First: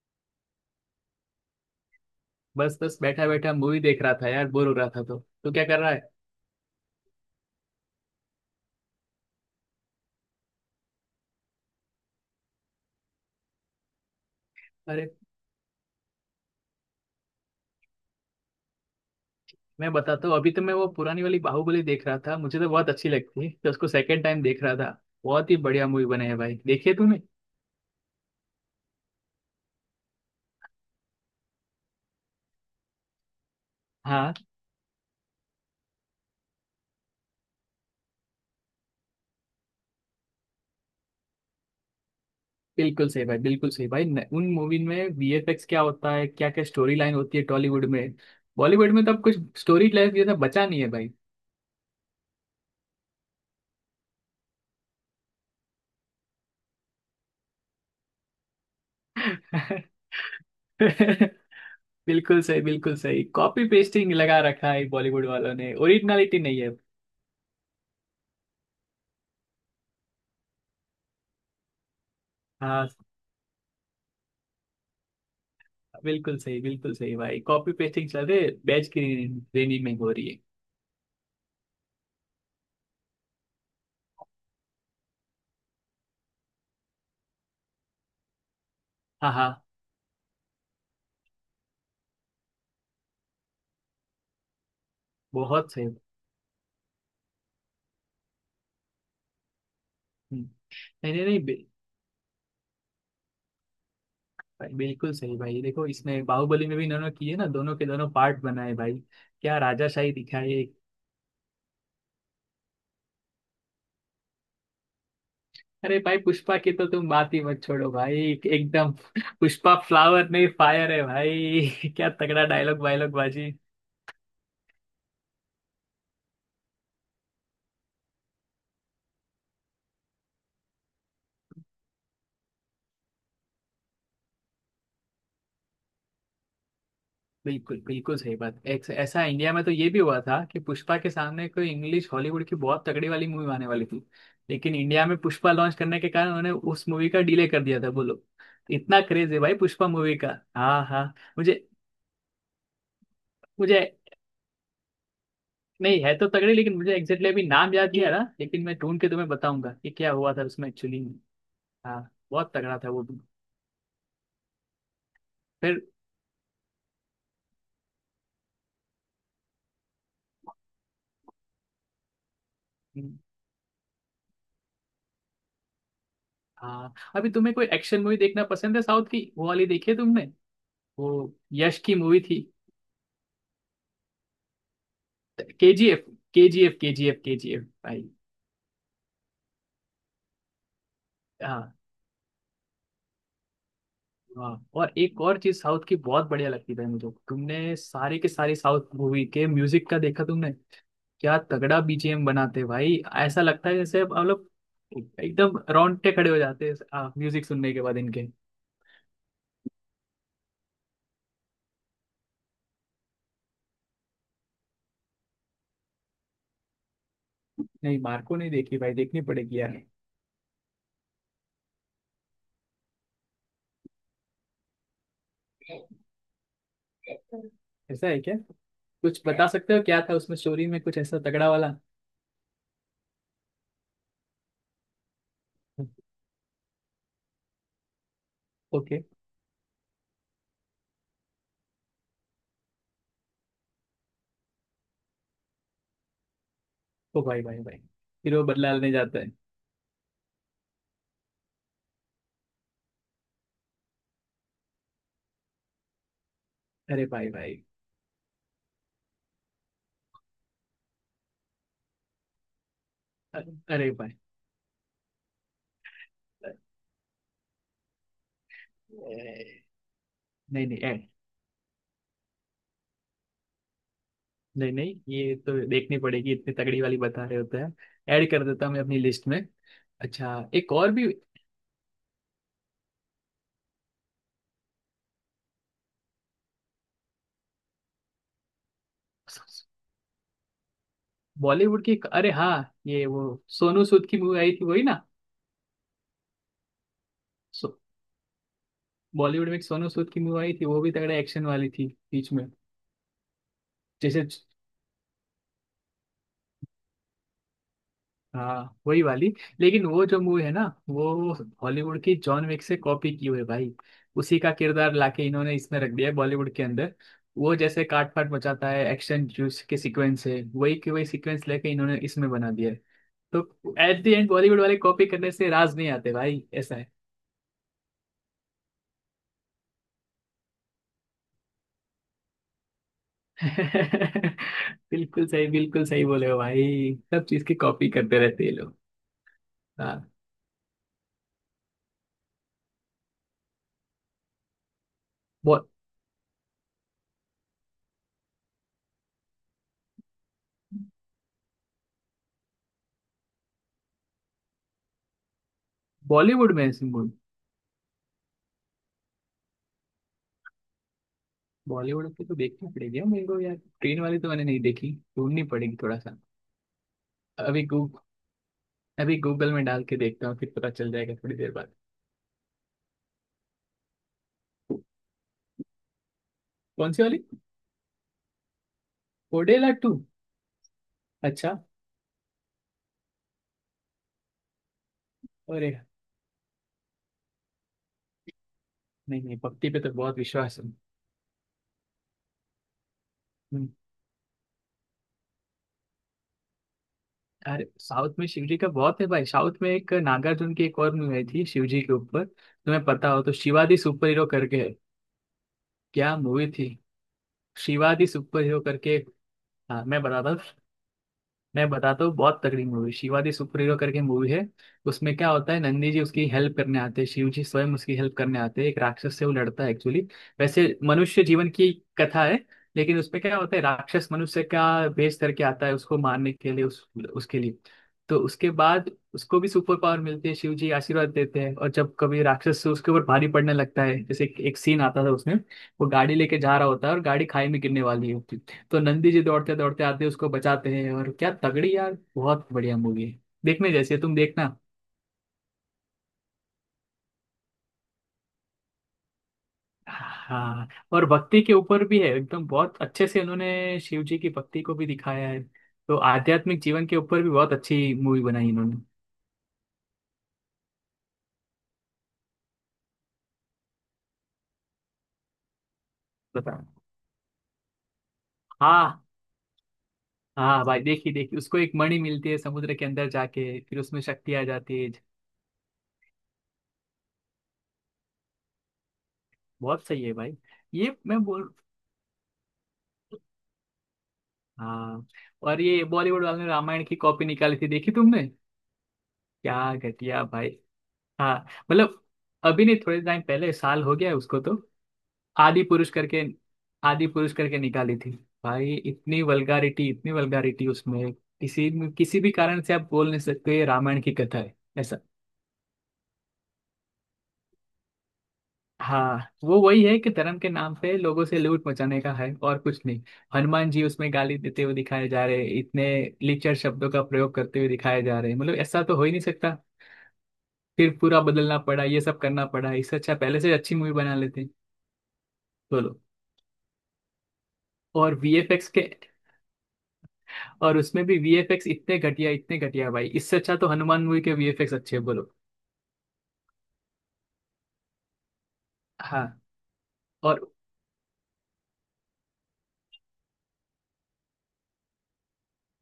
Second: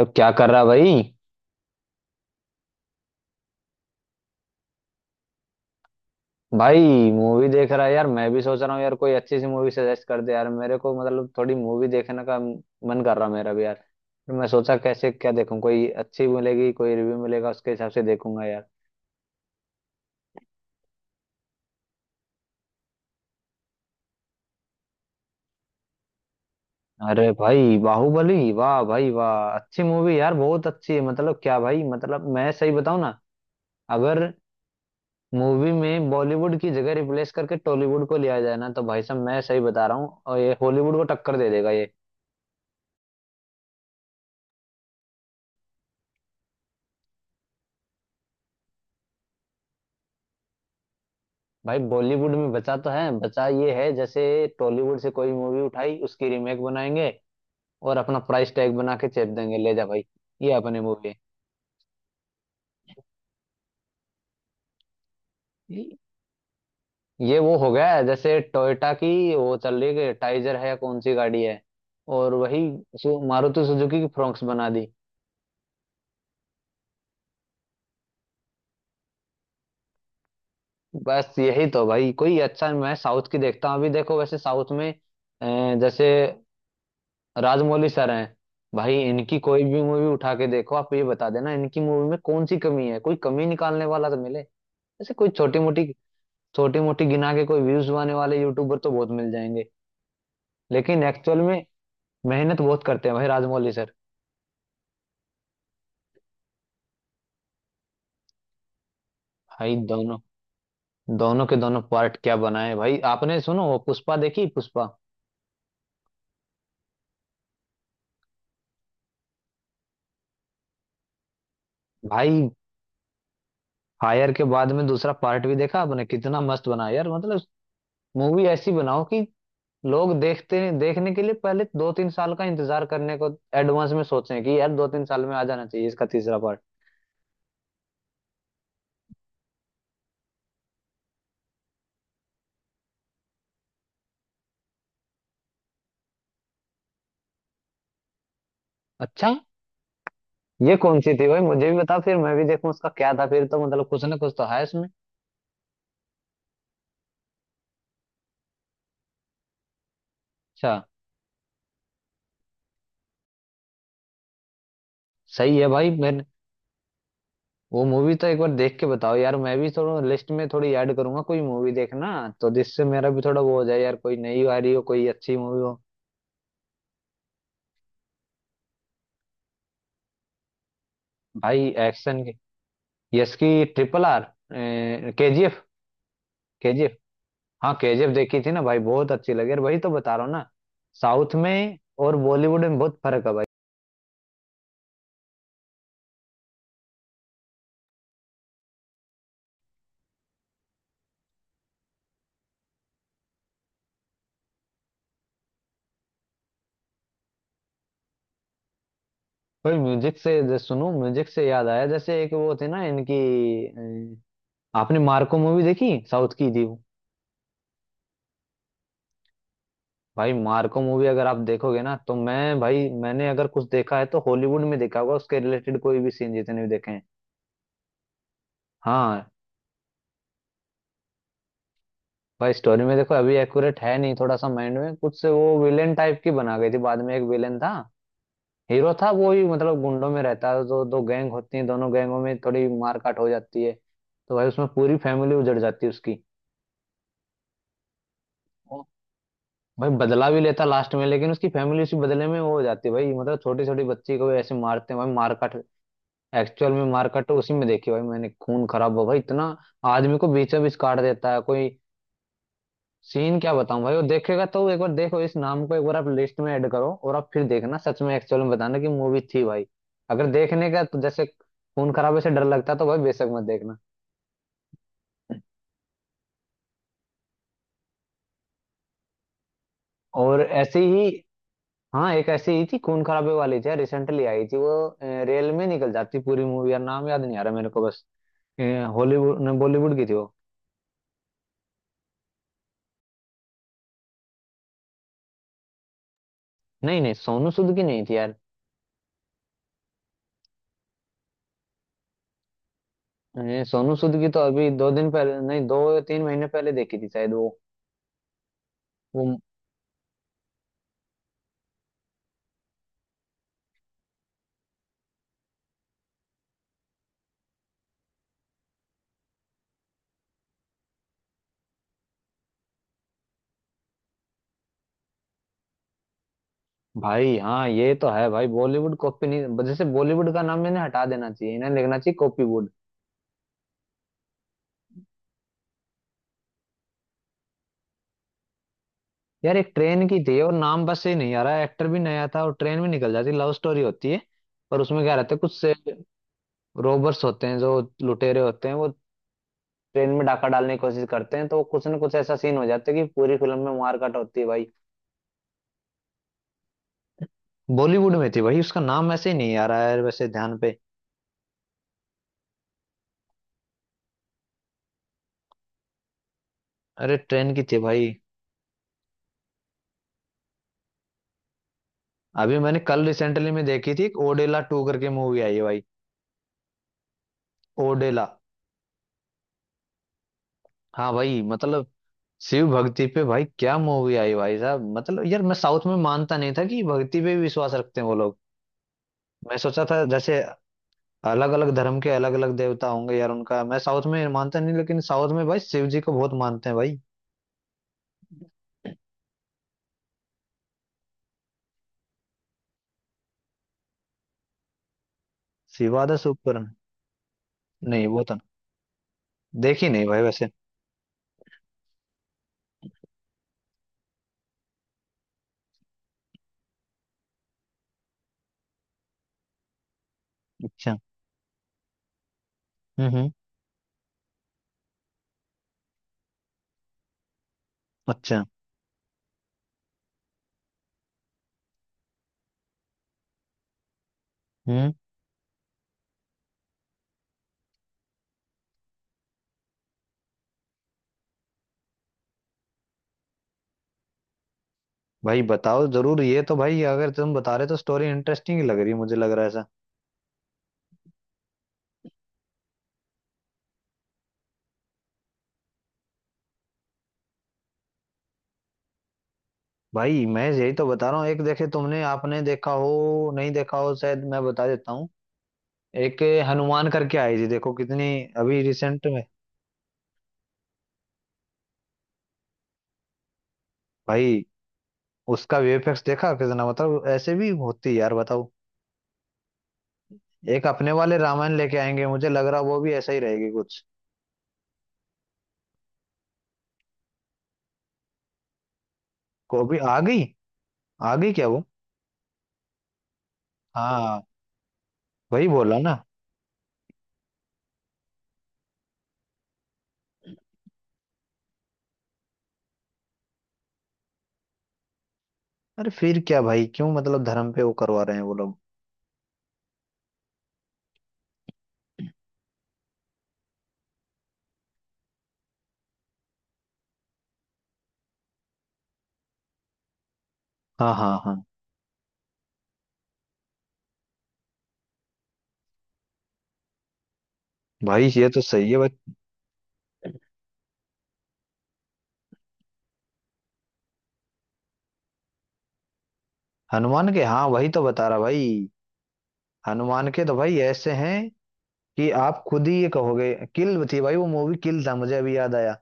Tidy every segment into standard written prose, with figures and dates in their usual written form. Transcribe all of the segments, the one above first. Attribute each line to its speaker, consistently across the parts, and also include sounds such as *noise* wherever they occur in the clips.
Speaker 1: अब क्या कर रहा, भाई?
Speaker 2: बस बस बैठा बैठा मूवी देख रहा था यार। बोर हो रहा था। तो क्या कर रहा है।
Speaker 1: भाई, मूवी देख रहा है यार। मैं भी सोच रहा हूँ यार कोई अच्छी सी मूवी सजेस्ट कर दे यार मेरे को। मतलब थोड़ी मूवी देखने का मन कर रहा मेरा भी यार। फिर मैं सोचा
Speaker 2: अरे
Speaker 1: कैसे क्या देखूं, कोई अच्छी मिलेगी, कोई रिव्यू मिलेगा उसके हिसाब से देखूंगा यार।
Speaker 2: मैं बताता हूँ। अभी तो मैं वो पुरानी वाली बाहुबली देख रहा था। मुझे तो बहुत अच्छी लगती है, तो उसको सेकंड टाइम देख रहा था। बहुत ही बढ़िया मूवी बने है भाई, देखिए तूने।
Speaker 1: अरे भाई, बाहुबली, वाह भाई वाह, अच्छी मूवी यार, बहुत अच्छी है। मतलब क्या भाई, मतलब मैं सही बताऊं ना, अगर
Speaker 2: हाँ,
Speaker 1: मूवी में बॉलीवुड की जगह रिप्लेस करके टॉलीवुड को लिया जाए ना, तो भाई साहब मैं सही बता रहा हूँ, और ये हॉलीवुड को टक्कर दे देगा ये।
Speaker 2: बिल्कुल सही भाई, बिल्कुल सही भाई न, उन मूवी में वीएफएक्स क्या होता है, क्या क्या स्टोरी लाइन होती है टॉलीवुड में। बॉलीवुड में तो अब कुछ स्टोरी लाइन जैसा बचा नहीं है भाई।
Speaker 1: भाई बॉलीवुड में बचा तो है, बचा ये है, जैसे टॉलीवुड से कोई मूवी उठाई उसकी रीमेक बनाएंगे और अपना प्राइस टैग बना के चेप देंगे, ले जा भाई ये अपने
Speaker 2: *laughs*
Speaker 1: मूवी।
Speaker 2: बिल्कुल सही बिल्कुल सही, कॉपी पेस्टिंग लगा रखा है बॉलीवुड वालों ने,
Speaker 1: ये
Speaker 2: ओरिजिनलिटी नहीं है।
Speaker 1: ये वो हो गया है जैसे टोयोटा की, वो चल रही है टाइजर है या कौन सी गाड़ी है, और वही
Speaker 2: हाँ,
Speaker 1: मारुति सुजुकी की फ्रोंक्स बना दी।
Speaker 2: बिल्कुल सही भाई, कॉपी पेस्टिंग चल रही है बैच की। रेनी में हो रही है।
Speaker 1: बस यही तो भाई, कोई अच्छा मैं साउथ की देखता हूँ। अभी देखो वैसे साउथ में जैसे राजमौली सर हैं। भाई
Speaker 2: हाँ
Speaker 1: इनकी
Speaker 2: हाँ,
Speaker 1: कोई भी मूवी उठा के देखो, आप ये बता देना इनकी मूवी में कौन सी कमी है, कोई कमी निकालने वाला तो मिले। ऐसे कोई छोटी
Speaker 2: बहुत
Speaker 1: मोटी,
Speaker 2: सही।
Speaker 1: छोटी मोटी गिना के कोई व्यूज आने वाले यूट्यूबर तो बहुत मिल जाएंगे,
Speaker 2: हम्म,
Speaker 1: लेकिन
Speaker 2: नहीं नहीं
Speaker 1: एक्चुअल
Speaker 2: नहीं
Speaker 1: में
Speaker 2: बिल,
Speaker 1: मेहनत बहुत करते हैं भाई राजमौली सर।
Speaker 2: भाई, बिल्कुल सही भाई, देखो इसमें बाहुबली में भी इन्होंने किए ना, दोनों के दोनों पार्ट बनाए भाई। क्या
Speaker 1: भाई
Speaker 2: राजाशाही
Speaker 1: दोनों
Speaker 2: दिखाई है।
Speaker 1: दोनों के दोनों पार्ट क्या बनाए हैं भाई आपने। सुनो वो पुष्पा देखी, पुष्पा।
Speaker 2: अरे भाई, पुष्पा की तो तुम बात ही मत छोड़ो भाई। एकदम *laughs* पुष्पा फ्लावर नहीं फायर है भाई *laughs* क्या तगड़ा
Speaker 1: भाई
Speaker 2: डायलॉग वायलॉग बाजी।
Speaker 1: फायर के बाद में दूसरा पार्ट भी देखा आपने, कितना मस्त बनाया यार। मतलब मूवी ऐसी बनाओ कि लोग देखते हैं, देखने के लिए पहले 2-3 साल का इंतजार करने को एडवांस में सोचें कि यार 2-3 साल में आ जाना चाहिए इसका तीसरा पार्ट।
Speaker 2: बिल्कुल बिल्कुल सही बात। ऐसा इंडिया में तो ये भी हुआ था कि पुष्पा के सामने कोई इंग्लिश हॉलीवुड की बहुत तगड़ी वाली मूवी आने वाली थी, लेकिन इंडिया में पुष्पा लॉन्च करने के कारण उन्होंने उस मूवी का डिले कर दिया था। बोलो, इतना क्रेज
Speaker 1: अच्छा,
Speaker 2: है भाई पुष्पा मूवी का।
Speaker 1: ये
Speaker 2: हाँ
Speaker 1: कौन
Speaker 2: हाँ।
Speaker 1: सी थी भाई,
Speaker 2: मुझे
Speaker 1: मुझे भी बता फिर मैं भी देखूं। उसका क्या था फिर, तो
Speaker 2: मुझे
Speaker 1: मतलब कुछ ना कुछ तो है इसमें।
Speaker 2: नहीं है तो तगड़ी, लेकिन मुझे एग्जैक्टली अभी नाम याद नहीं आ रहा, लेकिन मैं ढूंढ के तुम्हें बताऊंगा कि क्या हुआ था उसमें
Speaker 1: अच्छा,
Speaker 2: एक्चुअली में। हाँ, बहुत तगड़ा था वो भी।
Speaker 1: सही है
Speaker 2: फिर
Speaker 1: भाई। मैं वो मूवी तो एक बार देख के बताओ यार, मैं भी थोड़ा लिस्ट में थोड़ी ऐड करूंगा कोई मूवी देखना, तो जिससे मेरा भी थोड़ा वो हो जाए यार, कोई नई आ रही हो, कोई अच्छी मूवी हो।
Speaker 2: हाँ, अभी तुम्हें कोई एक्शन मूवी देखना पसंद है। साउथ की वो वाली देखी है तुमने, वो
Speaker 1: भाई
Speaker 2: यश की मूवी
Speaker 1: एक्शन की,
Speaker 2: थी।
Speaker 1: यस की RRR, के G
Speaker 2: K G F, K G F, K
Speaker 1: F
Speaker 2: G F, K G F
Speaker 1: हाँ,
Speaker 2: भाई।
Speaker 1: KGF देखी थी ना भाई, बहुत अच्छी लगी। और वही तो बता रहा हूँ ना, साउथ
Speaker 2: हाँ,
Speaker 1: में और बॉलीवुड में बहुत फर्क है भाई।
Speaker 2: वाह। और एक और चीज साउथ की बहुत बढ़िया लगती है मुझे, तुमने सारे के सारे साउथ मूवी के म्यूजिक का देखा तुमने, क्या तगड़ा बीजीएम बनाते हैं भाई। ऐसा लगता है जैसे मतलब एकदम रोंगटे खड़े हो जाते हैं म्यूजिक सुनने के बाद इनके।
Speaker 1: भाई म्यूजिक से, जैसे सुनो म्यूजिक से याद आया, जैसे एक वो थे ना इनकी अ, आपने मार्को मूवी देखी, साउथ की थी वो।
Speaker 2: नहीं मार्को नहीं देखी भाई, देखनी पड़ेगी यार।
Speaker 1: भाई मार्को मूवी अगर आप देखोगे ना, तो मैं भाई, मैंने अगर कुछ देखा है तो हॉलीवुड में देखा होगा उसके रिलेटेड कोई भी सीन, जितने भी देखे हैं।
Speaker 2: ऐसा है क्या, कुछ
Speaker 1: हाँ,
Speaker 2: बता सकते हो क्या था उसमें स्टोरी में कुछ ऐसा तगड़ा वाला।
Speaker 1: भाई स्टोरी में देखो अभी एक्यूरेट है नहीं, थोड़ा सा माइंड में कुछ से वो विलेन टाइप की बना गई थी, बाद में। एक विलेन था, हीरो
Speaker 2: ओके।
Speaker 1: था वो ही, मतलब गुंडों में रहता है, तो दो गैंग होती है, दोनों गैंगों में थोड़ी मारकाट हो जाती है। तो भाई उसमें पूरी फैमिली उजड़ जाती है उसकी।
Speaker 2: ओ भाई भाई भाई, फिर वो बदला
Speaker 1: ओ,
Speaker 2: लेने जाता है।
Speaker 1: भाई बदला भी लेता लास्ट में, लेकिन उसकी फैमिली उसी बदले में वो हो जाती है भाई। मतलब छोटी छोटी बच्ची को भी ऐसे मारते हैं भाई, मारकाट। एक्चुअल में
Speaker 2: अरे
Speaker 1: मारकाट
Speaker 2: भाई
Speaker 1: तो उसी
Speaker 2: भाई,
Speaker 1: में देखी भाई मैंने, खून खराब हो भाई इतना। आदमी को बीचों बीच काट देता है कोई। सीन क्या बताऊं
Speaker 2: अरे
Speaker 1: भाई, वो
Speaker 2: भाई।
Speaker 1: देखेगा तो, एक बार देखो इस नाम को, एक बार आप लिस्ट में ऐड करो और आप फिर देखना, सच में एक्चुअल में बताना कि मूवी थी भाई। अगर
Speaker 2: नहीं
Speaker 1: देखने
Speaker 2: नहीं
Speaker 1: का, तो
Speaker 2: ऐड
Speaker 1: जैसे खून खराबे से डर लगता है, तो भाई बेशक मत देखना।
Speaker 2: नहीं नहीं, ये तो देखनी पड़ेगी, इतनी तगड़ी वाली बता रहे होते हैं, ऐड कर देता हूँ मैं अपनी लिस्ट में।
Speaker 1: और
Speaker 2: अच्छा एक
Speaker 1: ऐसी
Speaker 2: और भी
Speaker 1: ही, हाँ, एक ऐसी ही थी खून खराबे वाली, थी रिसेंटली आई थी वो। रेल में निकल जाती पूरी मूवी यार, नाम याद नहीं आ रहा मेरे को बस। हॉलीवुड ने बॉलीवुड की थी वो।
Speaker 2: बॉलीवुड की, अरे हाँ, ये वो सोनू सूद की मूवी आई थी वही ना।
Speaker 1: नहीं नहीं, सोनू
Speaker 2: सो
Speaker 1: सूद की नहीं थी यार।
Speaker 2: बॉलीवुड में एक सोनू सूद की मूवी आई थी, वो भी तगड़ा एक्शन वाली थी बीच में
Speaker 1: सोनू सूद
Speaker 2: जैसे।
Speaker 1: की तो अभी 2 दिन पहले, नहीं दो 3 महीने पहले देखी थी शायद वो
Speaker 2: हाँ वही वाली,
Speaker 1: वो
Speaker 2: लेकिन वो जो मूवी है ना, वो हॉलीवुड की जॉन विक से कॉपी की हुई है भाई। उसी का किरदार लाके इन्होंने इसमें रख दिया है बॉलीवुड के अंदर। वो जैसे काट फाट मचाता है, एक्शन जूस के सीक्वेंस है, वही के वही सीक्वेंस लेके इन्होंने इसमें बना दिया है। तो एट द एंड बॉलीवुड वाले कॉपी करने से राज नहीं आते भाई, ऐसा है।
Speaker 1: भाई, हाँ ये तो है भाई, बॉलीवुड कॉपी नहीं, जैसे बॉलीवुड का नाम इन्हें हटा देना चाहिए, इन्हें लिखना चाहिए कॉपीवुड।
Speaker 2: *laughs* बिल्कुल सही बोले हो भाई, सब चीज की कॉपी करते रहते हैं ये लोग।
Speaker 1: यार एक ट्रेन
Speaker 2: हाँ।
Speaker 1: की थी और नाम बस से नहीं आ रहा, एक्टर भी नया था और ट्रेन भी निकल जाती, लव स्टोरी होती है, पर उसमें क्या रहता है, कुछ
Speaker 2: बॉ-
Speaker 1: से रोबर्स होते हैं, जो लुटेरे होते हैं वो ट्रेन में डाका डालने की कोशिश करते हैं, तो कुछ ना कुछ ऐसा सीन हो जाता है कि पूरी फिल्म में मारकाट होती है भाई।
Speaker 2: बॉलीवुड में ऐसी,
Speaker 1: बॉलीवुड में थी भाई, उसका नाम ऐसे ही नहीं आ रहा है वैसे ध्यान पे।
Speaker 2: बॉलीवुड की तो देखनी पड़ेगी यार मेरे को यार। ट्रेन वाली तो मैंने नहीं देखी, ढूंढनी पड़ेगी थोड़ा सा।
Speaker 1: अरे ट्रेन की
Speaker 2: अभी
Speaker 1: थी
Speaker 2: गूग
Speaker 1: भाई।
Speaker 2: अभी गूगल में डाल के देखता हूँ, फिर पता चल जाएगा थोड़ी देर बाद।
Speaker 1: अभी मैंने कल रिसेंटली में देखी थी, एक ओडेला 2 करके मूवी आई है भाई।
Speaker 2: कौन सी वाली,
Speaker 1: ओडेला,
Speaker 2: ओडेला टू।
Speaker 1: हाँ भाई,
Speaker 2: अच्छा,
Speaker 1: मतलब शिव भक्ति पे भाई क्या मूवी आई भाई साहब। मतलब यार मैं
Speaker 2: अरे
Speaker 1: साउथ में मानता नहीं था कि भक्ति पे भी विश्वास रखते हैं वो लोग।
Speaker 2: नहीं नहीं,
Speaker 1: मैं
Speaker 2: भक्ति पे
Speaker 1: सोचा
Speaker 2: तो
Speaker 1: था
Speaker 2: बहुत
Speaker 1: जैसे
Speaker 2: विश्वास है।
Speaker 1: अलग अलग धर्म के अलग अलग देवता होंगे यार उनका,
Speaker 2: हम्म,
Speaker 1: मैं साउथ में मानता नहीं, लेकिन साउथ में भाई शिव जी को बहुत मानते हैं भाई।
Speaker 2: अरे साउथ में शिवजी का बहुत है भाई। साउथ में एक नागार्जुन की एक और मूवी आई थी शिवजी के ऊपर, तुम्हें पता हो तो, शिवाजी सुपर हीरो करके है।
Speaker 1: शिवादा
Speaker 2: क्या मूवी
Speaker 1: सुपर,
Speaker 2: थी,
Speaker 1: नहीं
Speaker 2: शिवाजी
Speaker 1: वो तो
Speaker 2: सुपर हीरो करके। हाँ
Speaker 1: देखी
Speaker 2: मैं
Speaker 1: नहीं भाई
Speaker 2: बताता हूँ,
Speaker 1: वैसे।
Speaker 2: मैं बताता हूँ बहुत तगड़ी movie, Shiva the superhero करके मूवी है। उसमें क्या होता है, नंदी जी उसकी हेल्प करने आते हैं, शिव जी स्वयं उसकी हेल्प करने आते हैं, एक राक्षस से वो लड़ता है एक्चुअली। वैसे
Speaker 1: अच्छा।
Speaker 2: मनुष्य जीवन की कथा है, लेकिन
Speaker 1: हम्म,
Speaker 2: उसमें
Speaker 1: हम्म।
Speaker 2: क्या होता है, राक्षस मनुष्य का भेष करके आता है उसको मारने के लिए, उसके लिए। तो
Speaker 1: अच्छा।
Speaker 2: उसके बाद उसको भी सुपर पावर मिलती है, शिव जी आशीर्वाद देते हैं, और जब कभी राक्षस से उसके ऊपर भारी पड़ने लगता है, जैसे एक सीन
Speaker 1: हम्म।
Speaker 2: आता था उसमें, वो गाड़ी लेके जा रहा होता है और गाड़ी खाई में गिरने वाली है, तो नंदी जी दौड़ते दौड़ते आते हैं, उसको बचाते हैं, और क्या तगड़ी यार, बहुत बढ़िया मूवी है, देखने जैसी है, तुम देखना।
Speaker 1: भाई बताओ जरूर, ये तो भाई अगर तुम बता रहे तो स्टोरी इंटरेस्टिंग ही लग रही है, मुझे लग रहा है ऐसा।
Speaker 2: हाँ, और भक्ति के ऊपर भी है एकदम, बहुत अच्छे से उन्होंने शिव जी की भक्ति को भी दिखाया है, तो आध्यात्मिक जीवन के ऊपर भी बहुत अच्छी मूवी बनाई इन्होंने।
Speaker 1: भाई मैं यही तो बता रहा हूँ, एक देखे तुमने, आपने देखा हो नहीं देखा हो शायद, मैं बता देता हूँ। एक
Speaker 2: बताओ।
Speaker 1: हनुमान करके आई थी, देखो कितनी अभी
Speaker 2: हाँ
Speaker 1: रिसेंट में।
Speaker 2: हाँ भाई, देखी देखी, उसको एक मणि मिलती है समुद्र के अंदर जाके, फिर उसमें शक्ति आ
Speaker 1: भाई
Speaker 2: जाती है।
Speaker 1: उसका VFX देखा कितना, मतलब ऐसे भी होती है यार बताओ।
Speaker 2: बहुत सही है भाई।
Speaker 1: एक अपने
Speaker 2: ये
Speaker 1: वाले
Speaker 2: मैं बोल
Speaker 1: रामायण लेके आएंगे, मुझे लग रहा वो भी ऐसा ही रहेगी कुछ
Speaker 2: हाँ, और ये बॉलीवुड वाले ने रामायण की कॉपी निकाली थी देखी तुमने,
Speaker 1: को
Speaker 2: क्या
Speaker 1: भी। आ गई,
Speaker 2: घटिया भाई।
Speaker 1: आ गई
Speaker 2: हाँ
Speaker 1: क्या वो,
Speaker 2: मतलब, अभी नहीं, थोड़े टाइम पहले, साल हो गया है
Speaker 1: हाँ
Speaker 2: उसको तो,
Speaker 1: वही
Speaker 2: आदि
Speaker 1: बोला
Speaker 2: पुरुष
Speaker 1: ना।
Speaker 2: करके, आदि पुरुष करके निकाली थी भाई। इतनी वल्गारिटी, इतनी वल्गारिटी उसमें, किसी किसी भी कारण से आप बोल नहीं सकते ये रामायण की कथा है ऐसा।
Speaker 1: अरे फिर क्या भाई, क्यों मतलब धर्म पे वो करवा रहे हैं वो लोग।
Speaker 2: हाँ, वो वही है कि धर्म के नाम पे लोगों से लूट मचाने का है और कुछ नहीं। हनुमान जी उसमें गाली देते हुए दिखाए जा रहे हैं, इतने लिचर शब्दों का प्रयोग करते हुए दिखाए जा रहे हैं, मतलब ऐसा तो हो ही नहीं सकता।
Speaker 1: हाँ
Speaker 2: फिर
Speaker 1: हाँ
Speaker 2: पूरा
Speaker 1: हाँ,
Speaker 2: बदलना पड़ा, ये सब करना पड़ा, इससे अच्छा पहले से अच्छी मूवी बना लेते। बोलो।
Speaker 1: भाई
Speaker 2: और
Speaker 1: ये तो
Speaker 2: वीएफएक्स
Speaker 1: सही है
Speaker 2: के,
Speaker 1: भाई।
Speaker 2: और उसमें भी वीएफएक्स इतने घटिया, इतने घटिया भाई, इससे अच्छा तो हनुमान मूवी के वीएफएक्स अच्छे हैं, बोलो।
Speaker 1: हनुमान के, हाँ वही तो बता रहा भाई।
Speaker 2: हाँ,
Speaker 1: हनुमान के तो
Speaker 2: और
Speaker 1: भाई ऐसे हैं कि आप खुद ही ये कहोगे, किल थी भाई वो मूवी, किल था, मुझे अभी याद आया,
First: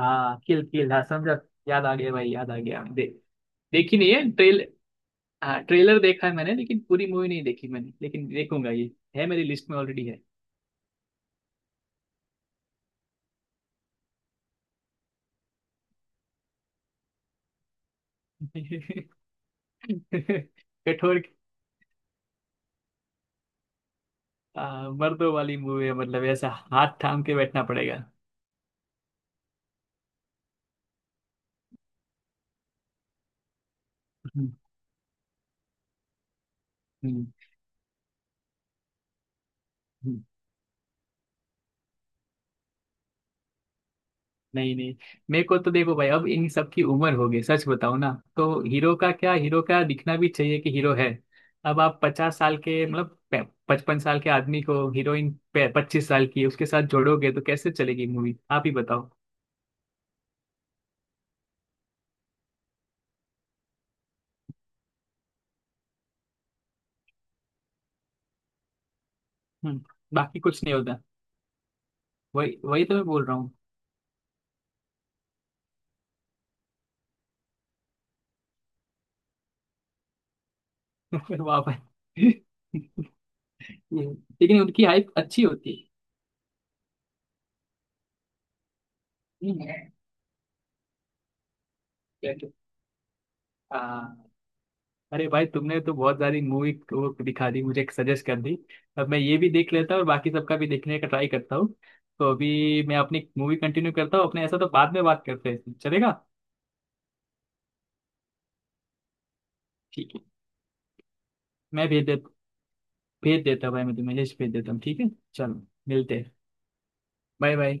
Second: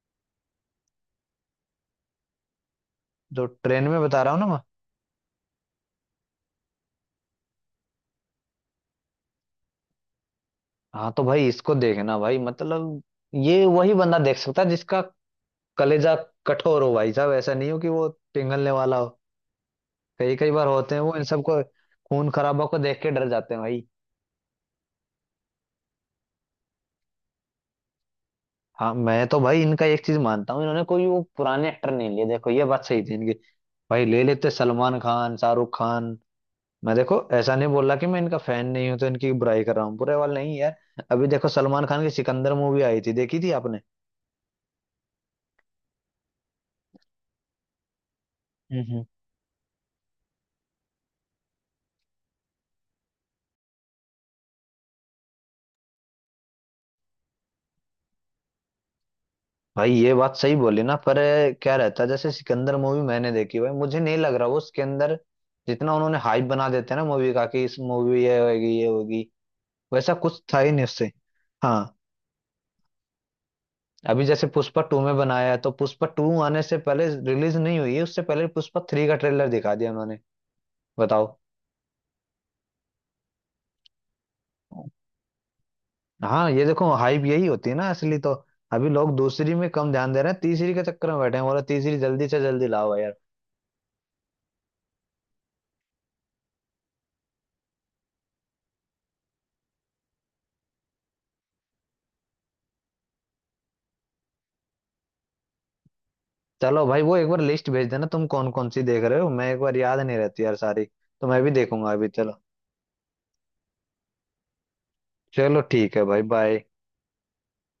Speaker 2: हाँ, किल किल हाँ समझा, याद आ गया भाई, याद आ गया।
Speaker 1: जो ट्रेन
Speaker 2: देखी
Speaker 1: में
Speaker 2: नहीं
Speaker 1: बता
Speaker 2: है
Speaker 1: रहा हूँ ना मैं।
Speaker 2: ट्रेल हाँ ट्रेलर देखा है मैंने, लेकिन पूरी मूवी नहीं देखी मैंने, लेकिन देखूंगा, ये है मेरी लिस्ट में ऑलरेडी है।
Speaker 1: हाँ तो भाई इसको देखना भाई, मतलब ये वही बंदा देख सकता है जिसका कलेजा कठोर हो भाई साहब, ऐसा नहीं हो कि वो पिघलने वाला हो। कई कई
Speaker 2: *laughs*
Speaker 1: बार होते हैं वो,
Speaker 2: कठोर।
Speaker 1: इन सबको खून खराबा को देख के डर जाते हैं भाई।
Speaker 2: मर्दों वाली मूवी है, मतलब ऐसा हाथ थाम के बैठना पड़ेगा।
Speaker 1: हाँ मैं तो भाई इनका एक चीज मानता हूँ, इन्होंने कोई वो पुराने एक्टर नहीं लिए, देखो ये बात सही थी इनकी। भाई ले लेते
Speaker 2: हम्म,
Speaker 1: सलमान खान, शाहरुख खान। मैं देखो
Speaker 2: हम्म,
Speaker 1: ऐसा नहीं बोल रहा कि मैं इनका फैन नहीं हूं तो इनकी बुराई कर रहा हूँ, बुरे
Speaker 2: हम्म।
Speaker 1: वाले नहीं यार। अभी देखो सलमान खान की सिकंदर मूवी आई थी, देखी थी आपने?
Speaker 2: नहीं नहीं, मेरे को तो देखो भाई, अब इन सब की उम्र हो गई, सच बताओ ना, तो हीरो
Speaker 1: हम्म।
Speaker 2: का क्या, हीरो का दिखना भी चाहिए कि हीरो है। अब आप 50 साल के मतलब 55 साल के आदमी को, हीरोइन 25 साल की उसके साथ जोड़ोगे, तो कैसे चलेगी मूवी आप ही बताओ।
Speaker 1: भाई ये बात सही बोली ना, पर क्या रहता है, जैसे सिकंदर मूवी मैंने देखी भाई, मुझे नहीं लग रहा वो उसके अंदर जितना उन्होंने हाइप बना देते हैं ना मूवी का, कि इस मूवी ये होगी ये होगी,
Speaker 2: हम्म,
Speaker 1: वैसा
Speaker 2: बाकी
Speaker 1: कुछ था
Speaker 2: कुछ
Speaker 1: ही
Speaker 2: नहीं
Speaker 1: नहीं
Speaker 2: होता,
Speaker 1: उससे। हाँ,
Speaker 2: वही वही तो मैं बोल रहा हूँ।
Speaker 1: अभी जैसे पुष्पा 2 में बनाया है, तो पुष्पा 2 आने से पहले रिलीज नहीं हुई है, उससे पहले पुष्पा 3 का ट्रेलर दिखा दिया उन्होंने, बताओ।
Speaker 2: *laughs* वाह भाई *laughs* लेकिन उनकी हाइप अच्छी होती
Speaker 1: हाँ ये देखो हाइप यही होती है ना असली तो, अभी लोग दूसरी में
Speaker 2: है।
Speaker 1: कम ध्यान दे रहे हैं, तीसरी के चक्कर में बैठे हैं, बोला तीसरी जल्दी से
Speaker 2: हम्म,
Speaker 1: जल्दी लाओ यार।
Speaker 2: हाँ, अरे भाई तुमने तो बहुत सारी मूवी को दिखा दी, मुझे सजेस्ट कर दी, अब मैं ये भी देख लेता हूँ और बाकी सबका भी देखने का ट्राई करता हूँ। तो अभी मैं अपनी मूवी कंटिन्यू करता हूँ अपने, ऐसा तो बाद में बात करते हैं, चलेगा।
Speaker 1: चलो भाई, वो एक बार लिस्ट भेज देना, तुम कौन कौन सी देख रहे हो मैं एक बार, याद
Speaker 2: ठीक
Speaker 1: नहीं
Speaker 2: है,
Speaker 1: रहती यार सारी। तो मैं भी
Speaker 2: मैं
Speaker 1: देखूंगा,
Speaker 2: भेज
Speaker 1: अभी
Speaker 2: दे
Speaker 1: चलो।
Speaker 2: भेज देता हूँ भाई, मैं तुम्हें लिस्ट भेज देता हूँ, ठीक है।
Speaker 1: चलो
Speaker 2: चलो
Speaker 1: ठीक है
Speaker 2: मिलते
Speaker 1: भाई,
Speaker 2: हैं,
Speaker 1: बाय।
Speaker 2: Bye bye.